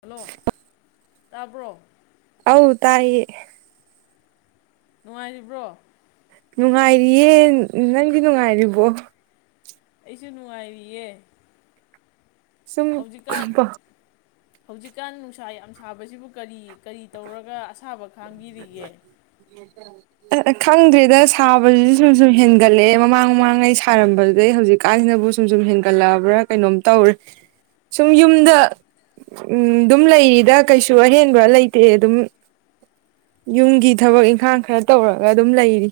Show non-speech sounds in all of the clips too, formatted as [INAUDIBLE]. hello ꯇꯥꯕ꯭ꯔꯣ ꯑꯧ ꯇꯥꯏꯌꯦ ꯅꯨꯡꯉꯥꯏꯔꯤꯕ꯭ꯔꯣ ꯅꯨꯡꯉꯥꯏꯔꯤꯌꯦ ꯅꯪꯗꯤ ꯅꯨꯡꯉꯥꯏꯔꯤꯕꯣ ꯑꯩꯁꯨ ꯅꯨꯡꯉꯥꯏꯔꯤꯌꯦ ꯁꯨꯝ ꯍꯧꯖꯤꯛꯀꯥꯟ ꯈꯝꯄ ꯍꯧꯖꯤꯛꯀꯥꯟ ꯅꯨꯡꯁꯥ ꯌꯥꯝ ꯁꯥꯕꯁꯤꯕꯨ ꯀꯔꯤ ꯀꯔꯤ ꯇꯧꯔꯒ ꯑꯁꯥꯕ ꯈꯥꯡꯕꯤꯔꯤꯒꯦ ꯑ ꯈꯪꯗ꯭ꯔꯦꯗ ꯁꯥꯕꯁꯤꯁꯨ ꯁꯨꯝ ꯁꯨꯝ ꯍꯦꯟꯒꯠꯂꯦ ꯃꯃꯥꯡ ꯃꯃꯥꯡꯉꯩ ꯁꯥꯔꯝꯕꯗꯨꯗꯩ ꯍꯧꯖꯤꯛꯀꯥꯟꯁꯤꯅꯕꯨ ꯁꯨꯝ ꯁꯨꯝ ꯍꯦꯟꯒꯠꯂꯛꯑꯕ꯭ꯔꯥ ꯀꯩꯅꯣꯝ ꯇꯧꯔꯦ ꯁꯨꯝ ꯌꯨꯝꯗ ꯎ ꯑꯗꯨꯝ ꯂꯩꯔꯤꯗ ꯀꯩꯁꯨꯝ ꯑꯍꯦꯟꯕ ꯂꯩꯇꯦ ꯑꯗꯨꯝ ꯌꯨꯝꯒꯤ ꯊꯕꯛ ꯏꯪꯈꯥꯡ ꯈꯔ ꯇꯧꯔꯒ ꯑꯗꯨꯝ ꯂꯩꯔꯤ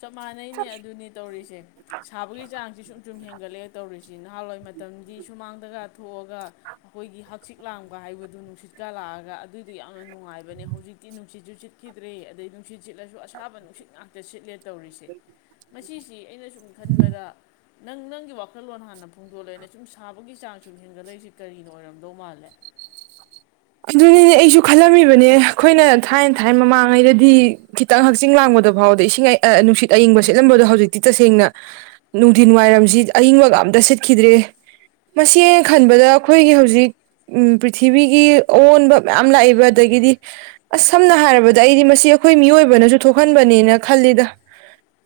ꯆꯞ ꯃꯥꯟꯅꯩꯅꯦ ꯑꯗꯨꯅꯦ ꯇꯧꯔꯤꯁꯦ ꯁꯥꯕꯒꯤ ꯆꯥꯡꯁꯦ ꯁꯨꯝ ꯁꯨꯝ ꯍꯦꯟ ꯒꯛꯑꯦ ꯇꯧꯔꯤꯁꯤ ꯅꯍꯥꯟꯋꯥꯏ ꯃꯇꯝꯗꯤ ꯁꯨꯃꯥꯡꯗꯒ ꯊꯣꯛꯑꯒ ꯑꯩꯈꯣꯏꯒꯤ ꯍꯛꯆꯤꯛ ꯂꯥꯡꯕ ꯍꯥꯏꯕꯗꯨ ꯅꯨꯡꯁꯤꯠꯀ ꯂꯥꯛꯑꯒ ꯑꯗꯨꯏꯗꯨ ꯌꯥꯝꯅ ꯅꯨꯡꯉꯥꯏꯕꯅꯦ ꯍꯧꯖꯤꯛꯇꯤ ꯅꯨꯡꯁꯤꯠꯁꯨ ꯁꯤꯠꯈꯤꯗ꯭ꯔꯦ ꯑꯗꯩ ꯅꯨꯡꯁꯤꯠ ꯁꯤꯠꯂꯁꯨ ꯑꯁꯥꯕ ꯅꯨꯡꯁꯤꯠ ꯉꯥꯛꯇ ꯁꯤꯠꯂꯦ ꯇꯧꯔꯤꯁꯦ ꯃꯁꯤꯁꯤ ꯑꯩꯅ ꯁꯨꯝ ꯈꯟꯕꯗ ꯅꯪ ꯅꯪꯒꯤ ꯋꯥꯈꯜꯂꯣꯟ ꯍꯥꯟꯅ ꯐꯣꯡꯗꯣꯛꯂꯣꯅꯦ ꯁꯨꯝ ꯁꯥꯕꯒꯤ ꯆꯥꯡ ꯁꯨꯝ ꯍꯦꯟꯒꯠꯂꯛꯏꯁꯦ ꯀꯔꯤꯅ ꯑꯣꯏꯔꯝꯗꯧ ꯃꯥꯜꯂꯦ ꯑꯗꯨꯅꯤꯅꯦ ꯑꯩꯁꯨ ꯈꯜꯂꯝꯃꯤꯕꯅꯦ ꯑꯩꯈꯣꯏꯅ ꯊꯥꯏꯅ ꯊꯥꯏꯅ ꯃꯃꯥꯡꯉꯩꯗꯗꯤ ꯈꯤꯠꯇꯪ ꯍꯛꯆꯤꯡ ꯂꯥꯡꯕꯗ ꯐꯥꯎꯗ ꯏꯁꯤꯡ ꯑꯦ ꯅꯨꯡꯁꯤꯠ ꯑꯌꯤꯡꯕ ꯁꯤꯠꯂꯝꯕꯗꯣ ꯍꯧꯖꯤꯛꯇꯤ ꯇꯁꯦꯡꯅ ꯅꯨꯡꯗꯤꯟ ꯋꯥꯏꯔꯝꯁꯤ ꯑꯌꯤꯡꯕꯒ ꯑꯝꯇ ꯁꯤꯠꯈꯤꯗ꯭ꯔꯦ ꯃꯁꯤ ꯑꯩꯅ ꯈꯟꯕꯗ ꯑꯩꯈꯣꯏꯒꯤ ꯍꯧꯖꯤꯛ ꯄ꯭ꯔꯤꯊꯤꯕꯤꯒꯤ ꯑꯑꯣꯟꯕ ꯃꯌꯥꯝ ꯂꯥꯛꯏꯕ ꯑꯗꯒꯤꯗꯤ ꯑꯁ ꯁꯝꯅ ꯍꯥꯏꯔꯕꯗ ꯑꯩꯗꯤ ꯃꯁꯤ ꯑꯩꯈꯣꯏ ꯃꯤꯑꯣꯏꯕꯅꯁꯨ ꯊꯣꯛꯍꯟꯕꯅꯦꯅ ꯈꯜꯂꯤꯗ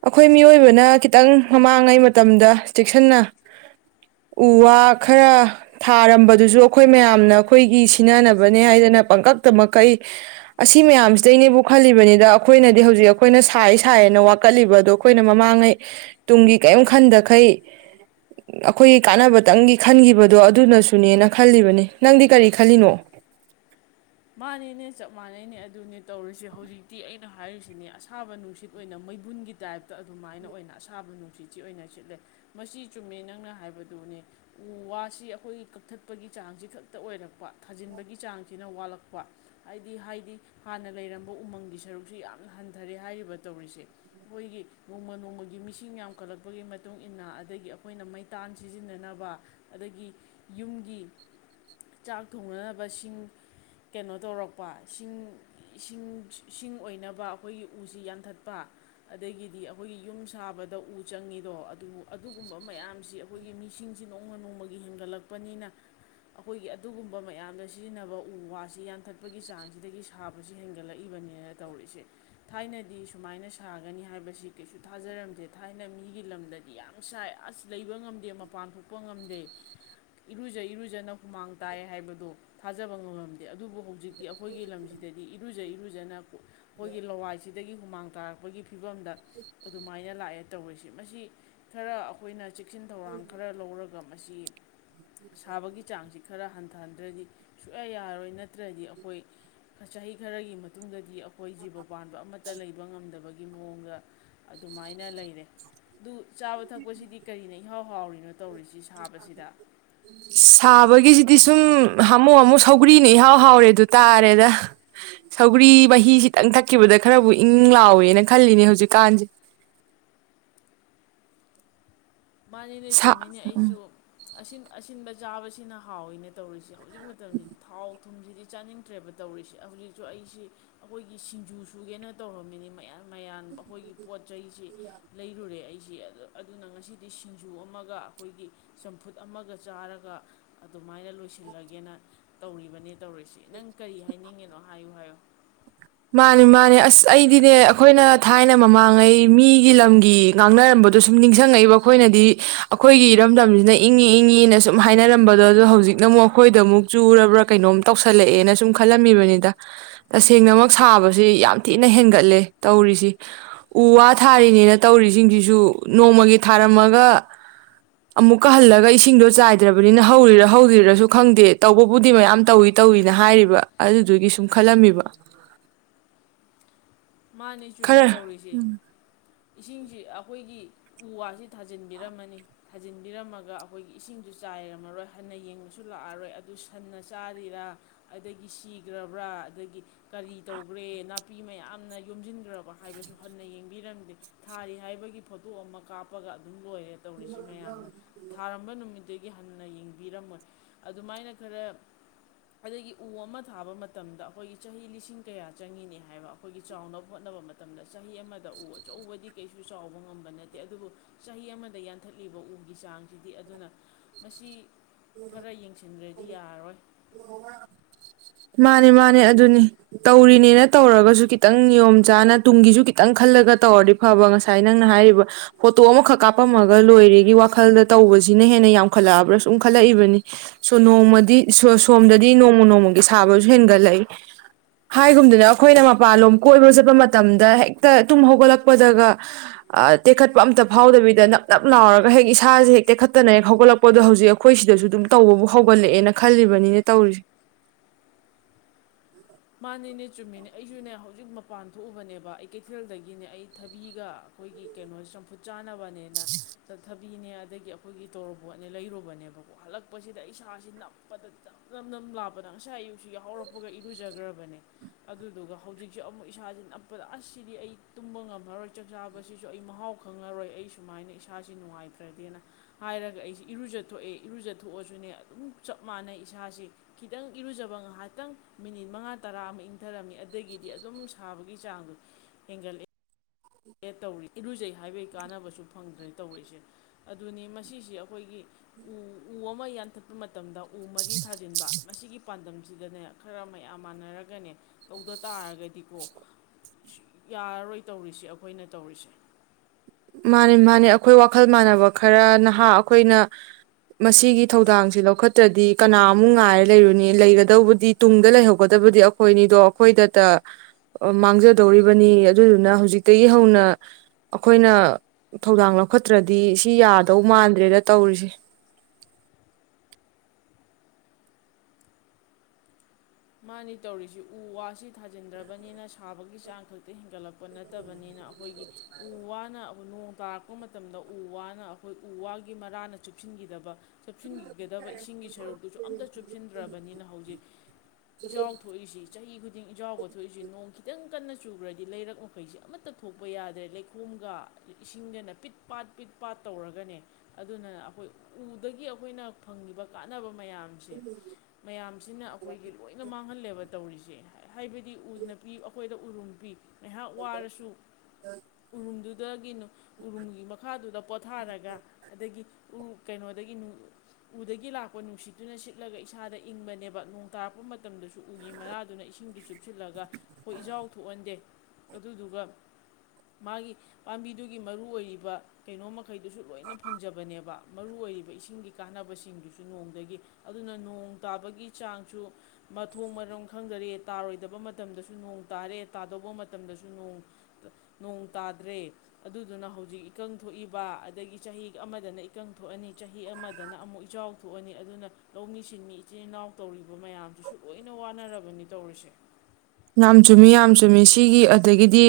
ꯑꯩꯈꯣꯏ ꯃꯤꯑꯣꯏꯕꯅ ꯈꯤꯠꯇꯪ ꯃꯃꯥꯡꯉꯩ ꯃꯇꯝꯗ ꯆꯦꯛꯁꯤꯟꯅ ꯎ ꯋꯥ ꯈꯔ ꯊꯥꯔꯝꯕꯗꯨꯖꯨ ꯑꯩꯈꯣꯏ ꯃꯌꯥꯝꯅ ꯑꯩꯈꯣꯏꯒꯤ ꯁꯤꯅꯅꯕꯅꯦ ꯍꯥꯏꯗꯅ ꯄꯪꯀꯛꯇ ꯃꯈꯩ ꯑꯁꯤ ꯃꯌꯥꯝꯁꯤꯗꯩꯅꯦꯕꯨ ꯈꯜꯂꯤꯕꯅꯤꯗ ꯑꯩꯈꯣꯏꯅꯗꯤ ꯍꯧꯖꯤꯛ ꯑꯩꯈꯣꯏꯅ ꯁꯥꯏ ꯁꯥꯏꯌꯦꯅ ꯋꯥꯀꯠꯂꯤꯕꯗꯣ ꯑꯩꯈꯣꯏꯅ ꯃꯃꯥꯡꯉꯩ ꯇꯨꯡꯒꯤ ꯀꯔꯤꯝ ꯈꯟꯗꯈꯩ ꯑꯩꯈꯣꯏꯒꯤ ꯀꯥꯟꯅꯕꯇꯪꯒꯤ ꯈꯟꯈꯤꯕꯗꯣ ꯑꯗꯨꯅꯁꯨꯅꯦꯅ ꯈꯜꯂꯤꯕꯅꯤ ꯅꯪꯗꯤ ꯀꯔꯤ ꯈꯜꯂꯤꯅꯣ ꯃꯥꯅꯦꯅꯦ ꯆꯞ ꯃꯥꯟꯅꯩꯅꯦ ꯑꯗꯨꯅꯦ ꯇꯧꯔꯤꯁꯦ ꯍꯧꯖꯤꯛꯇꯤ ꯑꯩꯅ ꯍꯥꯏꯔꯤꯁꯤꯅꯦ ꯑꯁꯥꯕ ꯅꯨꯡꯁꯤꯠ ꯑꯣꯏꯅ ꯃꯩꯕꯨꯟꯒꯤ ꯇꯥꯏꯞꯇ ꯑꯗꯨꯃꯥꯏꯅ ꯑꯣꯏꯅ ꯑꯁꯥꯕ ꯅꯨꯡꯁꯤꯠꯁꯤ ꯑꯣꯏꯅ ꯁꯤꯠꯂꯦ ꯃꯁꯤ ꯆꯨꯝꯃꯦ ꯅꯪꯅ ꯍꯥꯏꯕꯗꯨꯅꯦ ꯎ ꯋꯥꯁꯤ ꯑꯩꯈꯣꯏꯒꯤ ꯀꯛꯊꯠꯄꯒꯤ ꯆꯥꯡꯁꯤ ꯈꯛꯇ ꯑꯣꯏꯔꯛꯄ ꯊꯥꯖꯤꯟꯕꯒꯤ ꯆꯥꯡꯁꯤꯅ ꯋꯥꯠꯂꯛꯄ ꯀꯣ ꯍꯥꯏꯗꯤ ꯍꯥꯏꯗꯤ ꯍꯥꯟꯅ ꯂꯩꯔꯝꯕ ꯎꯃꯪꯒꯤ ꯁꯔꯨꯛꯁꯤ ꯌꯥꯝ ꯍꯟꯊꯔꯦ ꯍꯥꯏꯔꯤꯕ ꯇꯧꯔꯤꯁꯦ ꯑꯩꯈꯣꯏꯒꯤ ꯅꯣꯡꯃ ꯅꯣꯡꯃꯒꯤ ꯃꯤꯁꯤꯡ ꯌꯥꯝꯈꯠꯂꯛꯄꯒꯤ ꯃꯇꯨꯡ ꯏ ꯃꯇꯨꯡꯏꯟꯅ ꯑꯗꯒꯤ ꯑꯩꯈꯣꯏꯅ ꯃꯩꯇꯥꯟ ꯁꯤꯖꯤꯟꯅꯅꯕ ꯑꯗꯒꯤ ꯌꯨꯝꯒꯤ ꯆꯥꯛ ꯊꯣꯡꯅꯅꯕ ꯁꯤꯡ ꯀꯩꯅꯣ ꯇꯧꯔꯛꯄ ꯏꯁꯤꯡ ꯏꯁꯤꯡ ꯏꯁꯤꯡ ꯑꯣꯏꯅꯕ ꯑꯩꯈꯣꯏꯒꯤ ꯎꯁꯤ ꯌꯥꯟꯊꯠꯄ ꯑꯗꯒꯤꯗꯤ ꯑꯩꯈꯣꯏꯒꯤ ꯌꯨꯝ ꯁꯥꯕꯗ ꯎ ꯆꯪꯉꯤꯗꯣ ꯑꯗꯨ ꯑꯗꯨꯒꯨꯝꯕ ꯃꯌꯥꯝꯁꯤ ꯑꯩꯈꯣꯏꯒꯤ ꯃꯤꯁꯤꯡꯁꯤ ꯅꯣꯡꯃ ꯅꯣꯡꯃꯒꯤ ꯍꯦꯟꯒꯠꯂꯛꯄꯅꯤꯅ ꯑꯩꯈꯣꯏꯒꯤ ꯑꯗꯨꯒꯨꯝꯕ ꯃꯌꯥꯝꯗ ꯁꯤꯖꯤꯟꯅꯕ ꯎ ꯋꯥ ꯑꯁꯤ ꯌꯥꯟꯊꯠꯄꯒꯤ ꯆꯥꯡꯁꯤꯗꯒꯤ ꯁꯥꯕꯁꯤ ꯍꯦꯟꯒꯠꯂꯛꯏꯕꯅꯦꯅ ꯇꯧꯔꯛꯁꯦ ꯊꯥꯏꯅꯗꯤ ꯁꯨꯃꯥꯏꯅ ꯁꯥꯒꯅꯤ ꯍꯥꯏꯕꯁꯤ ꯀꯩꯁꯨ ꯊꯥꯖꯔꯝꯗꯦ ꯊꯥꯏꯅ ꯃꯤꯒꯤ ꯂꯝꯗꯗꯤ ꯌꯥꯝ ꯁꯥꯏ ꯑꯁ ꯂꯩꯕ ꯉꯝꯗꯦ ꯃꯄꯥꯟ ꯊꯣꯛꯄ ꯉꯝꯗꯦ ꯏꯔꯨꯖ ꯏꯔꯨꯖꯅ ꯍꯨꯃꯥꯡ ꯇꯥꯏ ꯍꯥꯏꯕꯗꯣ ꯊꯥꯖꯕ ꯉꯝꯃꯝꯗꯦ ꯑꯦ ꯑꯗꯨꯕꯨ ꯍꯧꯖꯤꯛ ꯑꯩꯈꯣꯏꯒꯤ ꯂꯝꯁꯤꯗꯗꯤ ꯏꯔꯨ ꯐꯨꯖ ꯏꯔꯨꯖꯅ ꯑꯩꯈꯣꯏꯒꯤ ꯂꯋꯥꯏꯁꯤꯗꯒꯤ ꯍꯨꯃꯥꯡ ꯇꯥꯔꯛꯄꯒꯤ ꯐꯤꯕꯝꯗ ꯑꯗꯨꯃꯥꯏꯅ ꯂꯥꯛꯑꯦ ꯇꯧꯔꯤꯔꯤꯁꯤ ꯃꯁꯤ ꯈꯔ ꯑꯩꯈꯣꯏꯅ ꯆꯦꯛꯁꯤꯟ ꯊꯧꯔꯥꯡ ꯈꯔ ꯂꯧꯔꯒ ꯃꯁꯤ ꯁꯥꯕꯒꯤ ꯆꯥꯡꯁꯤ ꯈꯔ ꯍꯟꯊꯍꯟꯗ꯭ꯔꯗꯤ ꯁꯨꯛꯌꯥ ꯌꯥꯔꯣꯏ ꯅꯠꯇ꯭ꯔꯗꯤ ꯑꯩꯈꯣꯏ ꯆꯍꯤ ꯈꯔꯒꯤ ꯃꯇꯨꯡꯗꯗꯤ ꯑꯩꯈꯣꯏ ꯖꯤꯕ ꯄꯥꯟꯕ ꯑꯃꯠꯇ ꯂꯩꯕ ꯉꯝꯗꯕꯒꯤ ꯃꯑꯣꯡꯗ ꯑꯗꯨꯃꯥꯏꯅ ꯂꯩꯔꯦ ꯑꯗꯨ ꯆꯥꯕ ꯊꯛꯄꯁꯤꯗꯤ ꯀꯔꯤꯅ ꯏꯍꯥꯎ ꯍꯥꯎꯔꯤꯅꯣ ꯇꯧꯔꯤꯁꯤ ꯁꯥꯕꯁꯤꯗ ꯁꯥꯕꯒꯤꯁꯤꯗꯤ ꯁꯨꯝ ꯍꯥꯃꯨꯛ ꯍꯥꯃꯨꯛ ꯁꯧꯒ꯭ꯔꯤꯅ ꯏꯍꯥꯎ ꯍꯥꯎꯔꯦ ꯑꯗꯨ ꯇꯥꯔꯦꯗ ꯁꯧꯒ꯭ꯔꯤ ꯃꯍꯤ ꯈꯤꯇꯪ ꯊꯛꯈꯤꯕꯗ ꯈꯔꯕꯨ ꯏꯪ ꯂꯥꯎꯋꯦꯅ ꯈꯜꯂꯤꯅꯦ ꯍꯧꯖꯤꯛꯀꯥꯟꯁꯦ ꯃꯥꯅꯤꯅꯦ ꯁꯥ ꯆꯨꯝꯃꯤꯅꯦ ꯑꯩꯁꯨ ꯑꯁꯤꯟꯕ ꯆꯥꯕꯁꯤꯅ ꯍꯥꯎꯅ ꯇꯧꯔꯤꯁꯤ ꯍꯧꯖꯤꯛ ꯃꯇꯝꯁꯤꯗꯤ ꯊꯥꯎ ꯊꯨꯝꯁꯤꯗꯤ ꯆꯥꯅꯤꯡꯗ꯭ꯔꯦꯕ ꯇꯧꯔꯤꯁꯤꯦ ꯍꯧꯖꯤꯛꯁꯨ ꯑꯩꯁꯤ ꯑꯩꯈꯣꯏꯒꯤ ꯁꯤꯡꯖꯨ ꯁꯨꯒꯦꯅ ꯇꯧꯔꯝꯃꯤꯅꯤ ꯃꯌꯥꯝ ꯃꯌꯥꯝ ꯑꯩꯈꯣꯏꯒꯤ ꯄꯣꯠ ꯆꯩꯁꯤ ꯂꯩꯔꯨꯔꯦ ꯑꯩ ꯁꯤ ꯑ ꯑꯗꯨꯅ ꯉꯁꯤ ꯗꯤ ꯁꯤꯡꯖꯨ ꯑꯃꯒ ꯑꯩꯈꯣꯏꯒꯤ ꯆꯝꯐꯨꯠ ꯑꯃꯒ ꯆꯥꯔꯒ ꯑꯗꯨꯃꯥꯏꯅ ꯂꯣꯏꯁꯤꯜꯂꯒꯦꯅ ꯇꯧꯔꯤꯕꯅꯤꯅ ꯇꯧꯔꯤꯁꯤ ꯅꯪ ꯀꯔꯤ ꯍꯥꯏꯅꯤꯡꯉꯤꯅꯣ ꯍꯥꯏꯌꯨ ꯍꯥꯏꯌꯨ ꯃꯥꯅꯦ ꯃꯥꯅꯦ ꯑꯁ ꯑꯩꯗꯤꯅꯦ ꯑꯩꯈꯣꯏꯅ ꯊꯥꯏꯅ ꯃꯃꯥꯡꯉꯩ ꯃꯤꯒꯤ ꯂꯝꯒꯤ ꯉꯥꯡꯅꯔꯝꯕꯗꯣ ꯁꯨꯝ ꯅꯤꯡꯁꯤꯡꯉꯛꯏꯕ ꯑꯩꯈꯣꯏꯅꯗꯤ ꯑꯩꯈꯣꯏꯒꯤ ꯏꯔꯝꯗꯝꯁꯤꯅ ꯏꯪꯉꯤ ꯏꯪꯉꯤꯅ ꯁꯨꯝ ꯍꯥꯏꯅꯔꯝꯕꯗꯣ ꯑꯗꯣ ꯍꯧꯖꯤꯛꯅ ꯑꯃꯨꯛ ꯑꯩꯈꯣꯏꯗ ꯑꯃꯨꯛ ꯆꯨꯔꯕ꯭ꯔꯥ ꯀꯩꯅꯣꯝ ꯇꯧꯁꯜꯂꯛꯑꯦꯅ ꯁꯨꯝ ꯈꯜꯂꯝꯃꯤꯕꯅꯤꯗ ꯇꯁꯦꯡꯅꯃꯛ ꯁꯥꯕꯁꯤ ꯌꯥꯝ ꯊꯤꯅ ꯍꯦꯟꯒꯠꯂꯦ ꯇꯧꯔꯤꯁꯤ ꯎ ꯋꯥ ꯊꯥꯔꯤꯅꯤꯅ ꯇꯧꯔꯤꯁꯤꯡꯁꯤꯁꯨ ꯅꯣꯡꯃꯒꯤ ꯊꯥꯔꯝꯃꯒ ꯑꯃꯨꯛꯀ ꯍꯜꯂꯒ ꯏꯁꯤꯡꯗꯣ ꯆꯥꯏꯗ꯭ꯔꯕꯅꯤꯅ ꯍꯧꯔꯤꯔ ꯍꯧꯗ꯭ꯔꯤꯔꯁꯨ ꯈꯪꯗꯦ ꯇꯧꯕꯕꯨꯗꯤ ꯃꯌꯥꯝ ꯇꯧꯏꯤ ꯇꯧꯏꯤꯅ ꯍꯥꯏꯔꯤꯕ ꯑꯗꯨꯗꯨꯒꯤ ꯁꯨꯝ ꯈꯜꯂꯝꯃꯤꯕ ꯃꯥꯅꯦ ꯆꯨꯝꯃꯤ ꯈꯔ ꯇꯧꯔꯤꯁꯦꯅꯦ ꯏꯁꯤꯡꯁꯤ ꯑꯩꯈꯣꯏꯒꯤ ꯎ ꯋꯥꯁꯤ ꯊꯥꯖꯤꯟꯕꯤꯔꯝꯃꯅꯤ ꯊꯥꯖꯤꯟꯕꯤꯔꯝꯃꯒ ꯑꯩꯈꯣꯏꯒꯤ ꯏꯁꯤꯡꯁꯨ ꯆꯥꯏꯔꯝꯃꯔꯣꯏ ꯍꯟꯅ ꯌꯦꯡꯕꯁꯨ ꯂꯥꯛꯑꯔꯣꯏ ꯑꯗꯨ ꯁꯟꯅ ꯆꯥꯔꯤꯔꯥ ꯑꯗꯒꯤ ꯁꯤꯈ꯭ꯔꯕ꯭ꯔꯥ ꯑꯗꯒꯤ ꯀꯔꯤ ꯇꯧꯈ꯭ꯔꯦ ꯅꯥꯄꯤ ꯃꯌꯥꯝꯅ ꯌꯣꯝꯁꯤꯟꯈ꯭ꯔꯕ ꯍꯥꯏꯕꯁꯨ ꯍꯟꯅ ꯌꯦꯡꯕꯤꯔꯝꯗꯦ ꯊꯥꯔꯤ ꯍꯥꯏꯕꯒꯤ ꯐꯣꯇꯣ ꯑꯃ ꯀꯥꯞꯄꯒ ꯑꯗꯨꯝ ꯂꯣꯏꯔꯦ ꯇꯧꯔꯤꯁꯤ ꯃꯌꯥꯝꯅ ꯊꯥꯔꯝꯕ ꯅꯨꯃꯤꯠ ꯁꯤꯒꯤ ꯍꯟꯅ ꯌꯦꯡꯕꯤꯔꯝꯃꯣꯏ ꯑꯗꯨꯃꯥꯏꯅ ꯈꯔ ꯑꯗꯒꯤ ꯎ ꯑꯃ ꯊꯥꯕ ꯃꯇꯝꯗ ꯑꯩꯈꯣꯏꯒꯤ ꯆꯍꯤ ꯂꯤꯁꯤꯡ ꯀꯌꯥ ꯆꯪꯉꯤꯅꯦ ꯍꯥꯏꯕ ꯑꯩꯈꯣꯏꯒꯤ ꯆꯥꯎꯅꯕ ꯍꯣꯠꯅꯕ ꯃꯇꯝꯗ ꯆꯍꯤ ꯑꯃꯗ ꯎ ꯑꯆꯧꯕꯗꯤ ꯀꯩꯁꯨ ꯆꯥꯎꯕ ꯉꯝꯕ ꯅꯠꯇꯦ ꯑꯗꯨꯕꯨ ꯆꯍꯤ ꯑꯃꯗ ꯌꯥꯟꯊꯠꯂꯤꯕ ꯎꯒꯤ ꯆꯥꯡꯁꯤꯗꯤ ꯑꯗꯨꯅ ꯃꯁꯤ ꯈꯔ ꯌꯦꯡꯁꯤꯟꯈ꯭ꯔꯗꯤ ꯌꯥꯔꯔꯣꯏ ꯃꯥꯅꯦ ꯃꯥꯅꯦ ꯑꯗꯨꯅꯤ ꯇꯧꯔꯤꯅꯤꯅ ꯇꯧꯔꯒꯁꯨ ꯈꯤꯇꯪ ꯅꯤꯌꯣꯝ ꯆꯥꯅ ꯇꯨꯡꯒꯤꯁꯨ ꯈꯤꯇꯪ ꯈꯜꯂꯒ ꯇꯧꯔꯗꯤ ꯐꯕ ꯉꯁꯥꯏ ꯅꯪꯅ ꯍꯥꯏꯔꯤꯕ ꯐꯣꯇꯣ ꯑꯃꯈꯛ ꯀꯥꯞꯄꯝꯃꯒ ꯂꯣꯏꯔꯤꯒꯤ ꯋꯥꯈꯜꯗ ꯇꯧꯕꯁꯤꯅ ꯍꯦꯟꯅ ꯌꯥꯝꯈꯠꯂꯛꯑꯕ꯭ꯔꯥ ꯁꯨꯝ ꯈꯜꯂꯛꯏꯕꯅꯤ ꯁꯣ ꯅꯣꯡꯃꯗꯤ ꯁꯣꯝꯗꯗꯤ ꯅꯣꯡꯃ ꯅꯣꯡꯃꯒꯤ ꯁꯥꯕꯁꯨ ꯍꯦꯟꯒꯠꯂꯛꯏ ꯍꯥꯏꯒꯨꯝꯗꯅ ꯑꯩꯈꯣꯏꯅ ꯃꯄꯥꯟꯂꯣꯝ ꯀꯣꯏꯕ ꯆꯠꯄ ꯃꯇꯝꯗ ꯍꯦꯛꯇ ꯇꯨꯝ ꯍꯧꯒꯠꯂꯛꯄꯗꯒ ꯇꯦꯛꯈꯠꯄ ꯑꯝꯇ ꯐꯥꯎꯗꯕꯤꯗ ꯅꯞ ꯅꯞ ꯂꯥꯎꯔꯒ ꯍꯦꯛ ꯏꯁꯥꯁꯦ ꯍꯦꯛ ꯇꯦꯛꯈꯠꯇꯅ ꯍꯦꯛ ꯍꯧꯒꯠꯂꯛꯄꯗꯣ ꯍꯧꯖꯤꯛ ꯑꯩꯈꯣꯏ ꯁꯤꯗꯁꯨ ꯑꯗꯨꯝ ꯇꯧꯕꯕꯨ ꯍꯧꯒꯠꯂꯛꯑꯦꯅ ꯈꯜꯂꯤꯕꯅꯤꯅ ꯇꯧꯔꯤ ꯃꯥꯅꯦꯅꯦ ꯆꯨꯝꯃꯤꯅꯦ ꯑꯩꯁꯨꯅꯦ ꯍꯧꯖꯤꯛ ꯃꯄꯥꯟ ꯊꯣꯛꯎꯕꯅꯦꯕ ꯑꯩ ꯀꯩꯊꯦꯜꯗꯒꯤꯅꯦ ꯑꯩ ꯊꯕꯤꯒ ꯑꯩꯈꯣꯏꯒꯤ ꯀꯩꯅꯣꯁꯦ ꯆꯝꯐꯨꯠ ꯆꯥꯅꯕꯅꯦꯅꯊꯕꯤꯅꯦ ꯑꯗꯒꯤ ꯑꯩꯈꯣꯏꯒꯤ ꯇꯧꯔꯄꯣꯠꯅꯦ ꯂꯩꯔꯨꯕꯅꯦꯕꯀꯣ ꯍꯜꯂꯛꯄꯁꯤꯗ ꯑꯩ ꯏꯁꯁꯤꯦ ꯅꯞꯄꯗ ꯅꯝ ꯅꯝ ꯅꯝ ꯂꯥꯞꯄꯗ ꯉꯁꯥꯏ ꯑꯌꯨꯛꯁꯤ ꯌꯥꯎ ꯍꯧꯔꯛꯄꯒ ꯏꯔꯨ ꯆꯖꯈ꯭ꯔꯕꯅꯦ ꯑꯗꯨꯗꯨꯒ ꯍꯧꯖꯤꯛꯁꯦ ꯑꯃꯨꯛ ꯏꯁꯥꯁꯦ ꯅꯞꯄꯗ ꯑꯁꯤꯗꯤ ꯑꯩ ꯇꯨꯝꯕ ꯉꯝꯃꯔꯣꯏ ꯆꯥꯛ ꯆꯥꯕꯁꯤꯁꯨ ꯑꯩ ꯃꯍꯥꯎ ꯈꯪꯉꯔꯣꯏ ꯑꯩ ꯁꯨꯃꯥꯏꯅ ꯏꯁꯥꯁꯤ ꯅꯨꯡꯉꯥꯏꯇ꯭ꯔꯗꯦꯅ ꯍꯥꯏꯔꯒ ꯑꯩꯁꯤ ꯏꯔꯨꯖꯊꯣꯛꯑꯦ ꯏꯔꯨꯖꯊꯣꯛꯑꯁꯨꯅꯦ ꯑꯗꯨꯝ ꯆꯞ ꯃꯥꯟꯅꯩ ꯏꯁꯥꯁ ꯈꯤꯇꯪ ꯏꯔꯨꯖꯕ ꯉꯥꯏꯍꯥꯛꯇꯪ ꯃꯤꯅꯤꯠ ꯃꯉꯥ ꯇꯔꯥ ꯑꯃ ꯏꯪꯊꯔꯝꯃꯤ ꯑꯗꯒꯤꯗꯤ ꯑꯗꯨꯝ ꯁꯥꯕꯒꯤ ꯆꯥꯡꯗꯣ ꯍꯦꯟꯒꯠꯂꯛꯑꯦ ꯇꯧꯔꯤ ꯏꯔꯨꯖꯩ ꯍꯥꯏꯕꯒꯤ ꯀꯥꯟꯅꯕꯁꯨ ꯐꯪꯗ꯭ꯔꯦ ꯇꯧꯔꯤꯁꯦ ꯑꯗꯨꯅꯤ ꯃꯁꯤꯁꯦ ꯑꯩꯈꯣꯏꯒꯤ ꯎ ꯎ ꯑꯃ ꯌꯥꯟꯊꯠꯄ ꯃꯇꯝꯗ ꯎ ꯃꯔꯤ ꯊꯥꯖꯤꯟꯕ ꯃꯁꯤꯒꯤ ꯄꯥꯟꯗꯝꯁꯤꯗꯅꯦ ꯈꯔ ꯃꯌꯥꯝ ꯃꯥꯟꯅꯔꯒꯅꯦ ꯇꯧꯗ ꯇꯥꯔꯒꯗꯤꯀꯣ ꯌꯥꯔꯔꯣꯏ ꯇꯧꯔꯤꯁꯦ ꯑꯩ ꯑꯩꯈꯣꯏꯅ ꯇꯧꯔꯤꯁꯦ ꯃꯥꯅꯤ ꯃꯥꯅꯦ ꯑꯩꯈꯣꯏ ꯋꯥꯈꯜ ꯃꯥꯟꯅꯕ ꯈꯔ ꯅꯍꯥ ꯑꯩꯈꯣꯏꯅ ꯃꯁꯤꯒꯤ ꯊꯧꯗꯥꯡꯁꯦ ꯂꯧꯈꯠꯇ꯭ꯔꯗꯤ ꯀꯅꯥꯃꯨꯛ ꯉꯥꯏꯔ ꯂꯩꯔꯨꯅꯤ ꯂꯩꯒꯗꯧꯕꯗꯤ ꯇꯨꯡꯗ ꯂꯩꯍꯧꯒꯗꯕꯗꯤ ꯑꯩꯈꯣꯏꯅꯤꯗꯣ ꯑꯩꯈꯣꯏꯗꯇ ꯃꯥꯡꯖꯗꯧꯔꯤꯕꯅꯤ ꯑꯗꯨꯗꯨꯅ ꯍꯧꯖꯤꯛꯇꯒꯤ ꯍꯧꯅ ꯑꯩꯈꯣꯏꯅ ꯊꯧꯗꯥꯡ ꯂꯧꯈꯠꯇ꯭ꯔꯗꯤ ꯁꯤ ꯌꯥꯗꯧ ꯃꯥꯟꯗ꯭ꯔꯦꯅ ꯇꯧꯔꯤꯁꯦ ꯃꯥꯅꯤ ꯇꯧꯔꯤꯁꯤ ꯎ ꯋꯥꯁꯤ ꯊꯥꯖꯤꯟꯗ꯭ꯔꯕꯅꯤꯅ ꯁꯥꯕꯒꯤ ꯆꯥꯡ ꯈꯛꯇ ꯍꯦꯟꯒꯠꯂꯛꯄ ꯅꯠꯇꯕꯅꯤꯅ ꯑꯩꯈꯣꯏꯒꯤ ꯎ ꯋꯥꯅ ꯅꯣꯡ ꯇꯥꯔꯛꯄ ꯃꯇꯝꯗ ꯎ ꯋꯥꯅ ꯑꯩꯈꯣꯏ ꯎ ꯋꯥꯒꯤ ꯃꯔꯥꯅ ꯆꯨꯞꯁꯤꯟꯈꯤꯗꯕ ꯆꯨꯞꯁꯤꯟꯈꯤꯒꯗꯕ ꯏꯁꯤꯡꯒꯤ ꯁꯔꯨꯛꯇꯨꯁꯨ ꯑꯝꯇ ꯆꯨꯞꯁꯤꯟꯗ꯭ꯔꯕꯅꯤꯅ ꯍꯧꯖꯤꯛ ꯏ ꯌꯥꯎ ꯊꯣꯛꯏꯁꯤ ꯆꯍꯤ ꯈꯨꯗꯤꯡ ꯌꯥꯎꯕ ꯊꯣꯛꯏꯁꯤ ꯅꯣꯡ ꯈꯤꯇꯪ ꯈꯤꯇꯪ ꯀꯟꯅ ꯆꯨꯈ꯭ꯔꯗꯤ ꯂꯩꯔꯛ ꯃꯈꯩꯁꯦ ꯑꯃꯠꯇ ꯊꯣꯛꯄ ꯌꯥꯗ꯭ꯔꯦ ꯂꯩꯈꯣꯝꯒ ꯏꯁꯤꯡꯗꯅ ꯄꯤꯠ ꯄꯥꯠ ꯄꯤꯠ ꯄꯥꯠ ꯇꯧꯔꯒꯅꯦ ꯑꯗꯨꯅ ꯑꯩꯈꯣꯏ ꯎꯗꯒꯤ ꯑꯩꯈꯣꯏꯅ ꯐꯪꯉꯤꯕ ꯀꯥꯟꯅꯕ ꯃꯌꯥꯝꯁꯦ ꯃꯌꯥꯝꯁꯤꯅ ꯑꯩꯈꯣꯏꯒꯤ ꯃꯥꯡꯍꯜꯂꯦꯕ ꯇꯧꯔꯤꯁꯦ ꯍꯥꯏꯕꯗꯤ ꯎ ꯅꯨ ꯄꯄꯤ ꯑꯩꯈꯣꯏꯗ ꯎꯔꯨꯝꯕꯤ ꯉꯥꯏꯍꯥꯛ ꯋꯥꯔꯁꯨ ꯎꯂꯨꯗꯨ ꯗꯗꯒꯤꯅꯨ ꯎꯔꯨꯝꯒꯤ ꯃꯈꯥꯗꯨꯗ ꯄꯣꯊꯥꯔꯒ ꯑꯗꯒꯤ ꯎ ꯀꯩꯅꯣꯗꯒꯤ ꯎꯗꯒꯤ ꯂꯥꯛꯄ ꯅꯨꯡꯁꯤꯠꯇꯨꯅ ꯁꯤꯠꯂꯒ ꯏꯁꯥꯗ ꯏꯪꯕꯅꯦꯕ ꯅꯣꯡꯇꯥ ꯊꯥꯛꯄ ꯃꯇꯝꯗꯁꯨ ꯎꯒꯤ ꯃꯔꯥꯗꯨꯅ ꯏꯁꯤꯡꯗꯨ ꯆꯨꯞꯁꯤꯜꯂꯒ ꯑꯩꯈꯣꯏ ꯏꯖꯥꯎ ꯊꯣꯛꯍꯟꯗꯦ ꯑꯗꯨꯗꯨꯒ ꯃꯥꯒꯤ ꯄꯥꯝꯕꯤꯗꯨꯒꯤ ꯃꯔꯨ ꯑꯣꯏꯔꯤꯕ ꯀꯩꯅꯣꯃꯩꯗꯨꯁꯨ ꯂꯣꯏꯅ ꯐꯪꯖꯕꯅꯦꯕ ꯃꯔꯨ ꯑꯣꯏꯔꯤꯕ ꯏꯁꯤꯡꯒꯤ ꯀꯥꯟꯅꯕꯁꯤꯡꯗꯨꯁꯨ ꯅꯣꯡꯗꯒꯤ ꯑꯗꯨꯅ ꯅꯣꯡ ꯇꯥꯕꯒꯤ ꯆꯥꯡꯁꯨ ꯃꯊꯣꯡ ꯃꯔꯝ ꯈꯪꯖꯔꯦ ꯇꯥꯔꯣꯏꯗꯕ ꯃꯇꯝꯗꯁꯨ ꯅꯣꯡ ꯇꯥꯔꯦ ꯇꯥꯗꯧꯕ ꯃꯇꯝꯗꯁꯨ ꯅꯣꯡ ꯇꯥꯗ꯭ꯔꯦ ꯑꯗꯨꯗꯨꯅ ꯍꯧꯖꯤꯛ ꯏꯀꯪ ꯊꯣꯛꯏꯕ ꯑꯗꯒꯤ ꯆꯍꯤ ꯑꯃꯗꯅ ꯏꯀꯪ ꯊꯣꯛꯑꯅꯤ ꯆꯍꯤ ꯑꯃꯗꯅ ꯑꯃꯨꯛ ꯏꯆꯥꯎ ꯊꯣꯛꯑꯅꯤ ꯑꯗꯨꯅ ꯂꯧꯃꯤ ꯁꯤꯟꯃꯤ ꯏꯆꯤꯜ ꯏꯅꯥꯎ ꯇꯧꯔꯤꯕ ꯃꯌꯥꯝ ꯑꯗꯨꯁꯨ ꯂꯣꯏꯅ ꯋꯥꯅꯔꯕꯅꯤ ꯇꯧꯔꯤꯁꯦ ꯌꯥꯝ ꯆꯨꯝꯃꯤ ꯌꯥꯝ ꯆꯨꯝꯃꯤ ꯁꯤꯒꯤ ꯑꯗꯒꯤꯗꯤ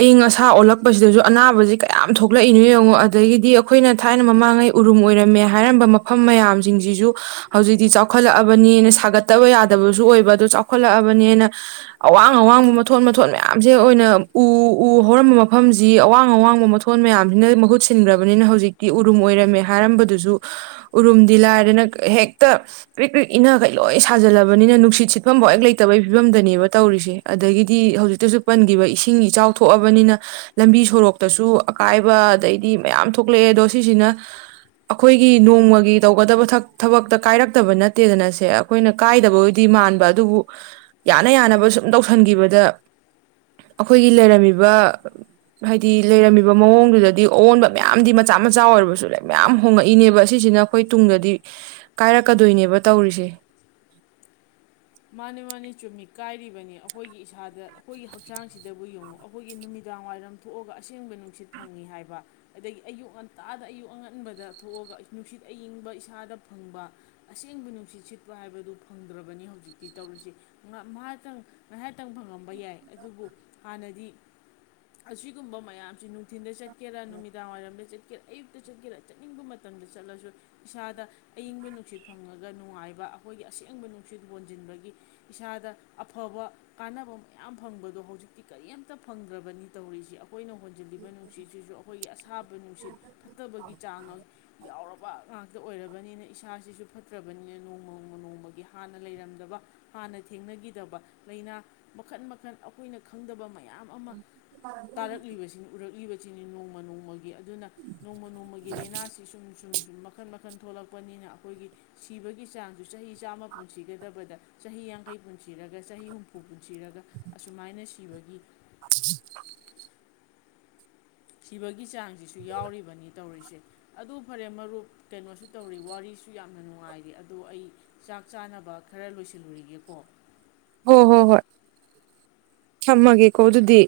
ꯑꯏꯪ ꯑꯁꯥ ꯑꯣꯜꯂꯛꯄꯁꯤꯗꯁꯨ ꯑꯅꯥꯕꯁꯤ ꯀꯌꯥꯝ ꯊꯣꯛꯂꯛꯏꯅꯣ ꯌꯦꯡꯉꯣ ꯑꯗꯒꯤꯗꯤ ꯑꯩꯈꯣꯏꯅ ꯊꯥꯏꯅ ꯃꯃꯥꯡꯉꯩ ꯎꯔꯨꯝ ꯑꯣꯏꯔꯝꯃꯦ ꯍꯥꯏꯔꯝꯕ ꯃꯐꯝ ꯃꯌꯥꯝꯁꯤꯡꯁꯤꯁꯨ ꯍꯧꯖꯤꯛꯇꯤ ꯆꯥꯎꯈꯠꯂꯛꯑꯕꯅꯤꯅ ꯁꯥꯒꯠꯇꯕ ꯌꯥꯗꯕꯁꯨ ꯑꯣꯏꯕ ꯑꯗꯨ ꯆꯥꯎꯈꯠꯂꯛꯑꯕꯅꯤꯅ ꯑꯋꯥꯡ ꯑꯋꯥꯡꯕ ꯃꯊꯣꯟ ꯃꯊꯣꯟ ꯃꯌꯥꯝꯁꯦ ꯑꯣꯏꯅ ꯎ ꯎ ꯍꯧꯔꯝꯕ ꯃꯐꯝꯁꯤ ꯑꯋꯥꯡ ꯑꯋꯥꯡꯕ ꯃꯊꯣꯟ ꯃꯌꯥꯝꯁꯤꯅ ꯃꯍꯨꯠ ꯁꯤꯟꯈ꯭ꯔꯕꯅꯤꯅ ꯍꯧꯖꯤꯛꯇꯤ ꯎꯔꯨꯝ ꯑꯣꯏꯔꯝꯃꯦ ꯍꯥꯏꯔꯝꯕꯗꯨꯁꯨ ꯎꯔꯨꯝꯗꯤ ꯂꯥꯏꯔꯅ ꯍꯦꯛꯇ ꯀ꯭ꯔꯤꯛ ꯀ꯭ꯔꯤꯛ ꯏꯅ ꯀꯩ ꯂꯣꯏ ꯁꯥꯖꯜꯂꯕꯅꯤꯅ ꯅꯨꯡꯁꯤꯠ ꯁꯤꯠꯐꯝꯐꯥꯎ ꯍꯦꯛ ꯂꯩꯇꯕꯩ ꯐꯤꯕꯝꯗꯅꯦꯕ ꯇꯧꯔꯤꯁꯦ ꯑꯗꯒꯤꯗꯤ ꯍꯧꯖꯤꯛꯇꯁꯨ ꯄꯟꯈꯤꯕ ꯏꯁꯤꯡ ꯏꯆꯥꯎ ꯊꯣꯛꯑꯕꯅꯤꯅ ꯂꯝꯕꯤ ꯁꯣꯔꯣꯛꯇꯁꯨ ꯑꯀꯥꯏꯕ ꯑꯗꯩꯗꯤ ꯃꯌꯥꯝ ꯊꯣꯛꯂꯛꯑꯦ ꯑꯗꯣ ꯁꯤꯁꯤꯅ ꯑꯩꯈꯣꯏꯒꯤ ꯅꯣꯡꯃꯒꯤ ꯇꯧꯒꯗꯕ ꯊꯕꯛꯇ ꯀꯥꯏꯔꯛꯇꯕ ꯅꯠꯇꯦꯗꯅ ꯁꯦ ꯑꯩꯈꯣꯏꯅ ꯀꯥꯏꯗꯕꯕꯨꯗꯤ ꯃꯥꯟꯕ ꯑꯗꯨꯕꯨ ꯌꯥꯅ ꯌꯥꯅꯕ ꯁꯨꯝ ꯇꯧꯁꯤꯟꯈꯤꯕꯗ ꯑꯩꯈꯣꯏꯒꯤ ꯂꯩꯔꯝꯃꯤꯕ ꯍꯥꯏꯗꯤ ꯂꯩꯔꯝꯃꯤꯕ ꯃꯑꯣꯡꯗꯨꯗꯗꯤ ꯑꯑꯣꯟꯕ ꯃꯌꯥꯝꯗꯤ ꯃꯆꯥ ꯃꯆꯥ ꯑꯣꯏꯔꯕꯁꯨ ꯂꯥꯏ ꯃꯌꯥꯝ ꯍꯣꯉꯛꯏꯅꯦꯕ ꯑꯁꯤꯁꯤꯅ ꯑꯩꯈꯣꯏ ꯇꯨꯡꯗꯗꯤ ꯀꯥꯏꯔꯛꯀꯗꯣꯏꯅꯦꯕ ꯇꯧꯔꯤꯁꯦ ꯃꯥꯅꯦ ꯃꯥꯅꯦ ꯆꯨꯝꯃꯤ ꯀꯥꯏꯔꯤꯕꯅꯤ ꯑꯩꯈꯣꯏꯒꯤ ꯏꯁꯥꯗ ꯑꯩꯈꯣꯏꯒꯤ ꯍꯛꯆꯥꯡꯁꯤꯗꯕꯨ ꯌꯦꯡꯉꯨ ꯑꯩꯈꯣꯏꯒꯤ ꯅꯨꯃꯤꯗꯥꯡ ꯋꯥꯏꯔꯝ ꯊꯣꯛꯑꯒ ꯑꯁꯦꯡꯕ ꯅꯨꯡꯁꯤꯠ ꯐꯪꯉꯤ ꯍꯥꯏꯕ ꯑꯗꯒꯤ ꯑꯌꯨꯛ ꯉꯟꯇꯥꯗ ꯑꯌꯨꯛ ꯑꯉꯟꯕꯗ ꯊꯣꯛꯑꯒ ꯅꯨꯡꯁꯤꯠ ꯑꯌꯤꯡꯕ ꯏꯁꯥꯗ ꯐꯪꯕ ꯑꯁꯦꯡꯕ ꯅꯨꯡꯁꯤꯠ ꯁꯤꯠꯄ ꯍꯥꯏꯕꯗꯨ ꯐꯪꯗ꯭ꯔꯕꯅꯤ ꯍꯧꯖꯤꯛ ꯇꯤ ꯇꯧꯔꯤꯨꯁꯦ ꯉꯥꯏꯍꯥꯛꯇꯪ ꯉꯥꯏꯍꯥꯛꯇꯪ ꯐꯪꯉꯝꯕ ꯌꯥꯏ ꯑꯗꯨꯕꯨ ꯍꯥꯟꯅꯗꯤ ꯑꯁꯤꯒꯨꯝꯕ ꯃꯌꯥꯝꯁꯤ ꯇꯊꯤꯟꯗ ꯆꯠꯀꯦꯥ ꯅꯨꯃꯤꯗꯥꯡꯋꯥꯏꯔꯝꯗ ꯆꯠꯀꯦꯔꯥ ꯑꯌꯨꯛꯇ ꯆꯠꯀꯦꯔ ꯆꯠꯅꯤꯡꯕ ꯃꯇꯝꯗ ꯆꯠꯂꯁꯨ ꯏꯁꯥꯗ ꯑꯏꯪꯕ ꯅꯨꯡꯁꯤꯠ ꯐꯪꯉꯒ ꯅꯨꯡꯉꯥꯏꯕ ꯑꯩꯈꯣꯏꯒꯤ ꯑꯁꯦꯡꯕ ꯅꯨꯡꯁꯤꯠ ꯍꯣꯟ ꯊꯖꯤꯟꯕꯒꯤ ꯏꯁꯥꯗ ꯑꯐꯕ ꯀꯥꯟꯅꯕ ꯃꯌꯥꯝ ꯐꯪꯕꯗꯣ ꯍꯧꯖꯤꯛꯇꯤ ꯀꯔꯤꯝꯇ ꯐꯪꯗ꯭ꯔꯕꯅꯤ ꯇꯧꯔꯤꯁꯤ ꯑꯩꯈꯣꯏꯅ ꯍꯣꯟꯖꯤꯜꯂꯤꯕ ꯅꯨꯡꯁꯤꯠꯁꯤꯁꯨ ꯑꯩꯈꯣꯏꯒꯤ ꯑꯁꯥꯕ ꯅꯨꯡꯁꯤꯠ ꯐꯠꯇꯕꯒꯤ ꯆꯥꯡ ꯌꯥꯎꯔꯕ ꯉꯥꯛꯇ ꯑꯣꯏꯔꯕꯅꯤꯅ ꯏꯁꯥꯁꯤꯁꯨ ꯐꯠꯇ꯭ꯔꯕꯅꯤꯅ ꯅꯣꯡꯃ ꯅꯣꯡꯃ ꯅꯣꯡꯃꯒꯤ ꯍꯥꯟꯅ ꯂꯩꯔꯝꯃꯦ ꯍꯥꯟꯅ ꯊꯦꯡꯅꯈꯤꯗꯕ ꯂꯥꯏꯅꯥ ꯃꯈꯜ ꯃꯈꯟ ꯑꯩꯈꯣꯏꯅ ꯈꯪꯗꯕ ꯃꯌꯥꯝ ꯃꯌꯥꯝ ꯑꯃ ꯇꯥꯔꯛꯂꯤꯕꯁꯤꯡ ꯎꯔꯛꯂꯤꯕ ꯁꯤꯅꯤ ꯅꯣꯡꯃ ꯅꯣꯡꯃꯒꯤ ꯑꯗꯨꯅ ꯅꯣꯡꯃ ꯅꯣꯡꯃꯒꯤ ꯂꯥꯏꯅꯥꯁꯤ ꯁꯨꯝ ꯁꯨꯝ ꯁꯨꯝ ꯃꯈꯟ ꯃꯈꯜ ꯃꯈꯟ ꯊꯣꯛꯂꯛꯄꯅꯤꯅ ꯑꯩꯈꯣꯏꯒꯤ ꯁꯤꯕꯒꯤ ꯆꯥꯡꯁꯨ ꯆꯍꯤ ꯆꯥꯝꯃ ꯄꯨꯟꯁꯤꯒꯗꯕ ꯆꯍꯤ ꯌꯥꯡꯈꯩ ꯄꯨꯟꯁꯤꯔꯒ ꯆꯍꯤ ꯍꯨꯝꯐꯨ ꯄꯨꯟꯁꯤꯔꯒ ꯑꯁꯨꯃꯥꯏꯅ ꯁꯤꯕꯒꯤ [UNINTELLIGIBLE] ꯁꯤꯕꯒꯤ ꯆꯥꯡ ꯁꯤꯁꯨ ꯌꯥꯎꯔꯤꯕꯅꯤ ꯇꯧꯔꯤꯁꯦ ꯑꯗꯨ ꯐꯔꯦ ꯃꯔꯨꯞ ꯀꯩꯅꯣꯁꯨ ꯇꯧꯔꯤ ꯋꯥꯔꯤꯁꯨ ꯌꯥꯝꯅ ꯅꯨꯡꯉꯥꯏꯔꯤ ꯑꯗꯣ ꯑꯩ ꯆꯥꯛ ꯆꯥꯅꯕ ꯈꯔ ꯂꯣꯏꯁꯤꯜꯂꯨꯔꯤꯒꯦꯀꯣ ꯍꯣꯏ ꯍꯣ ꯍꯣꯏ ꯊꯝꯃꯒꯦꯀꯣ ꯑꯗꯨꯗꯤ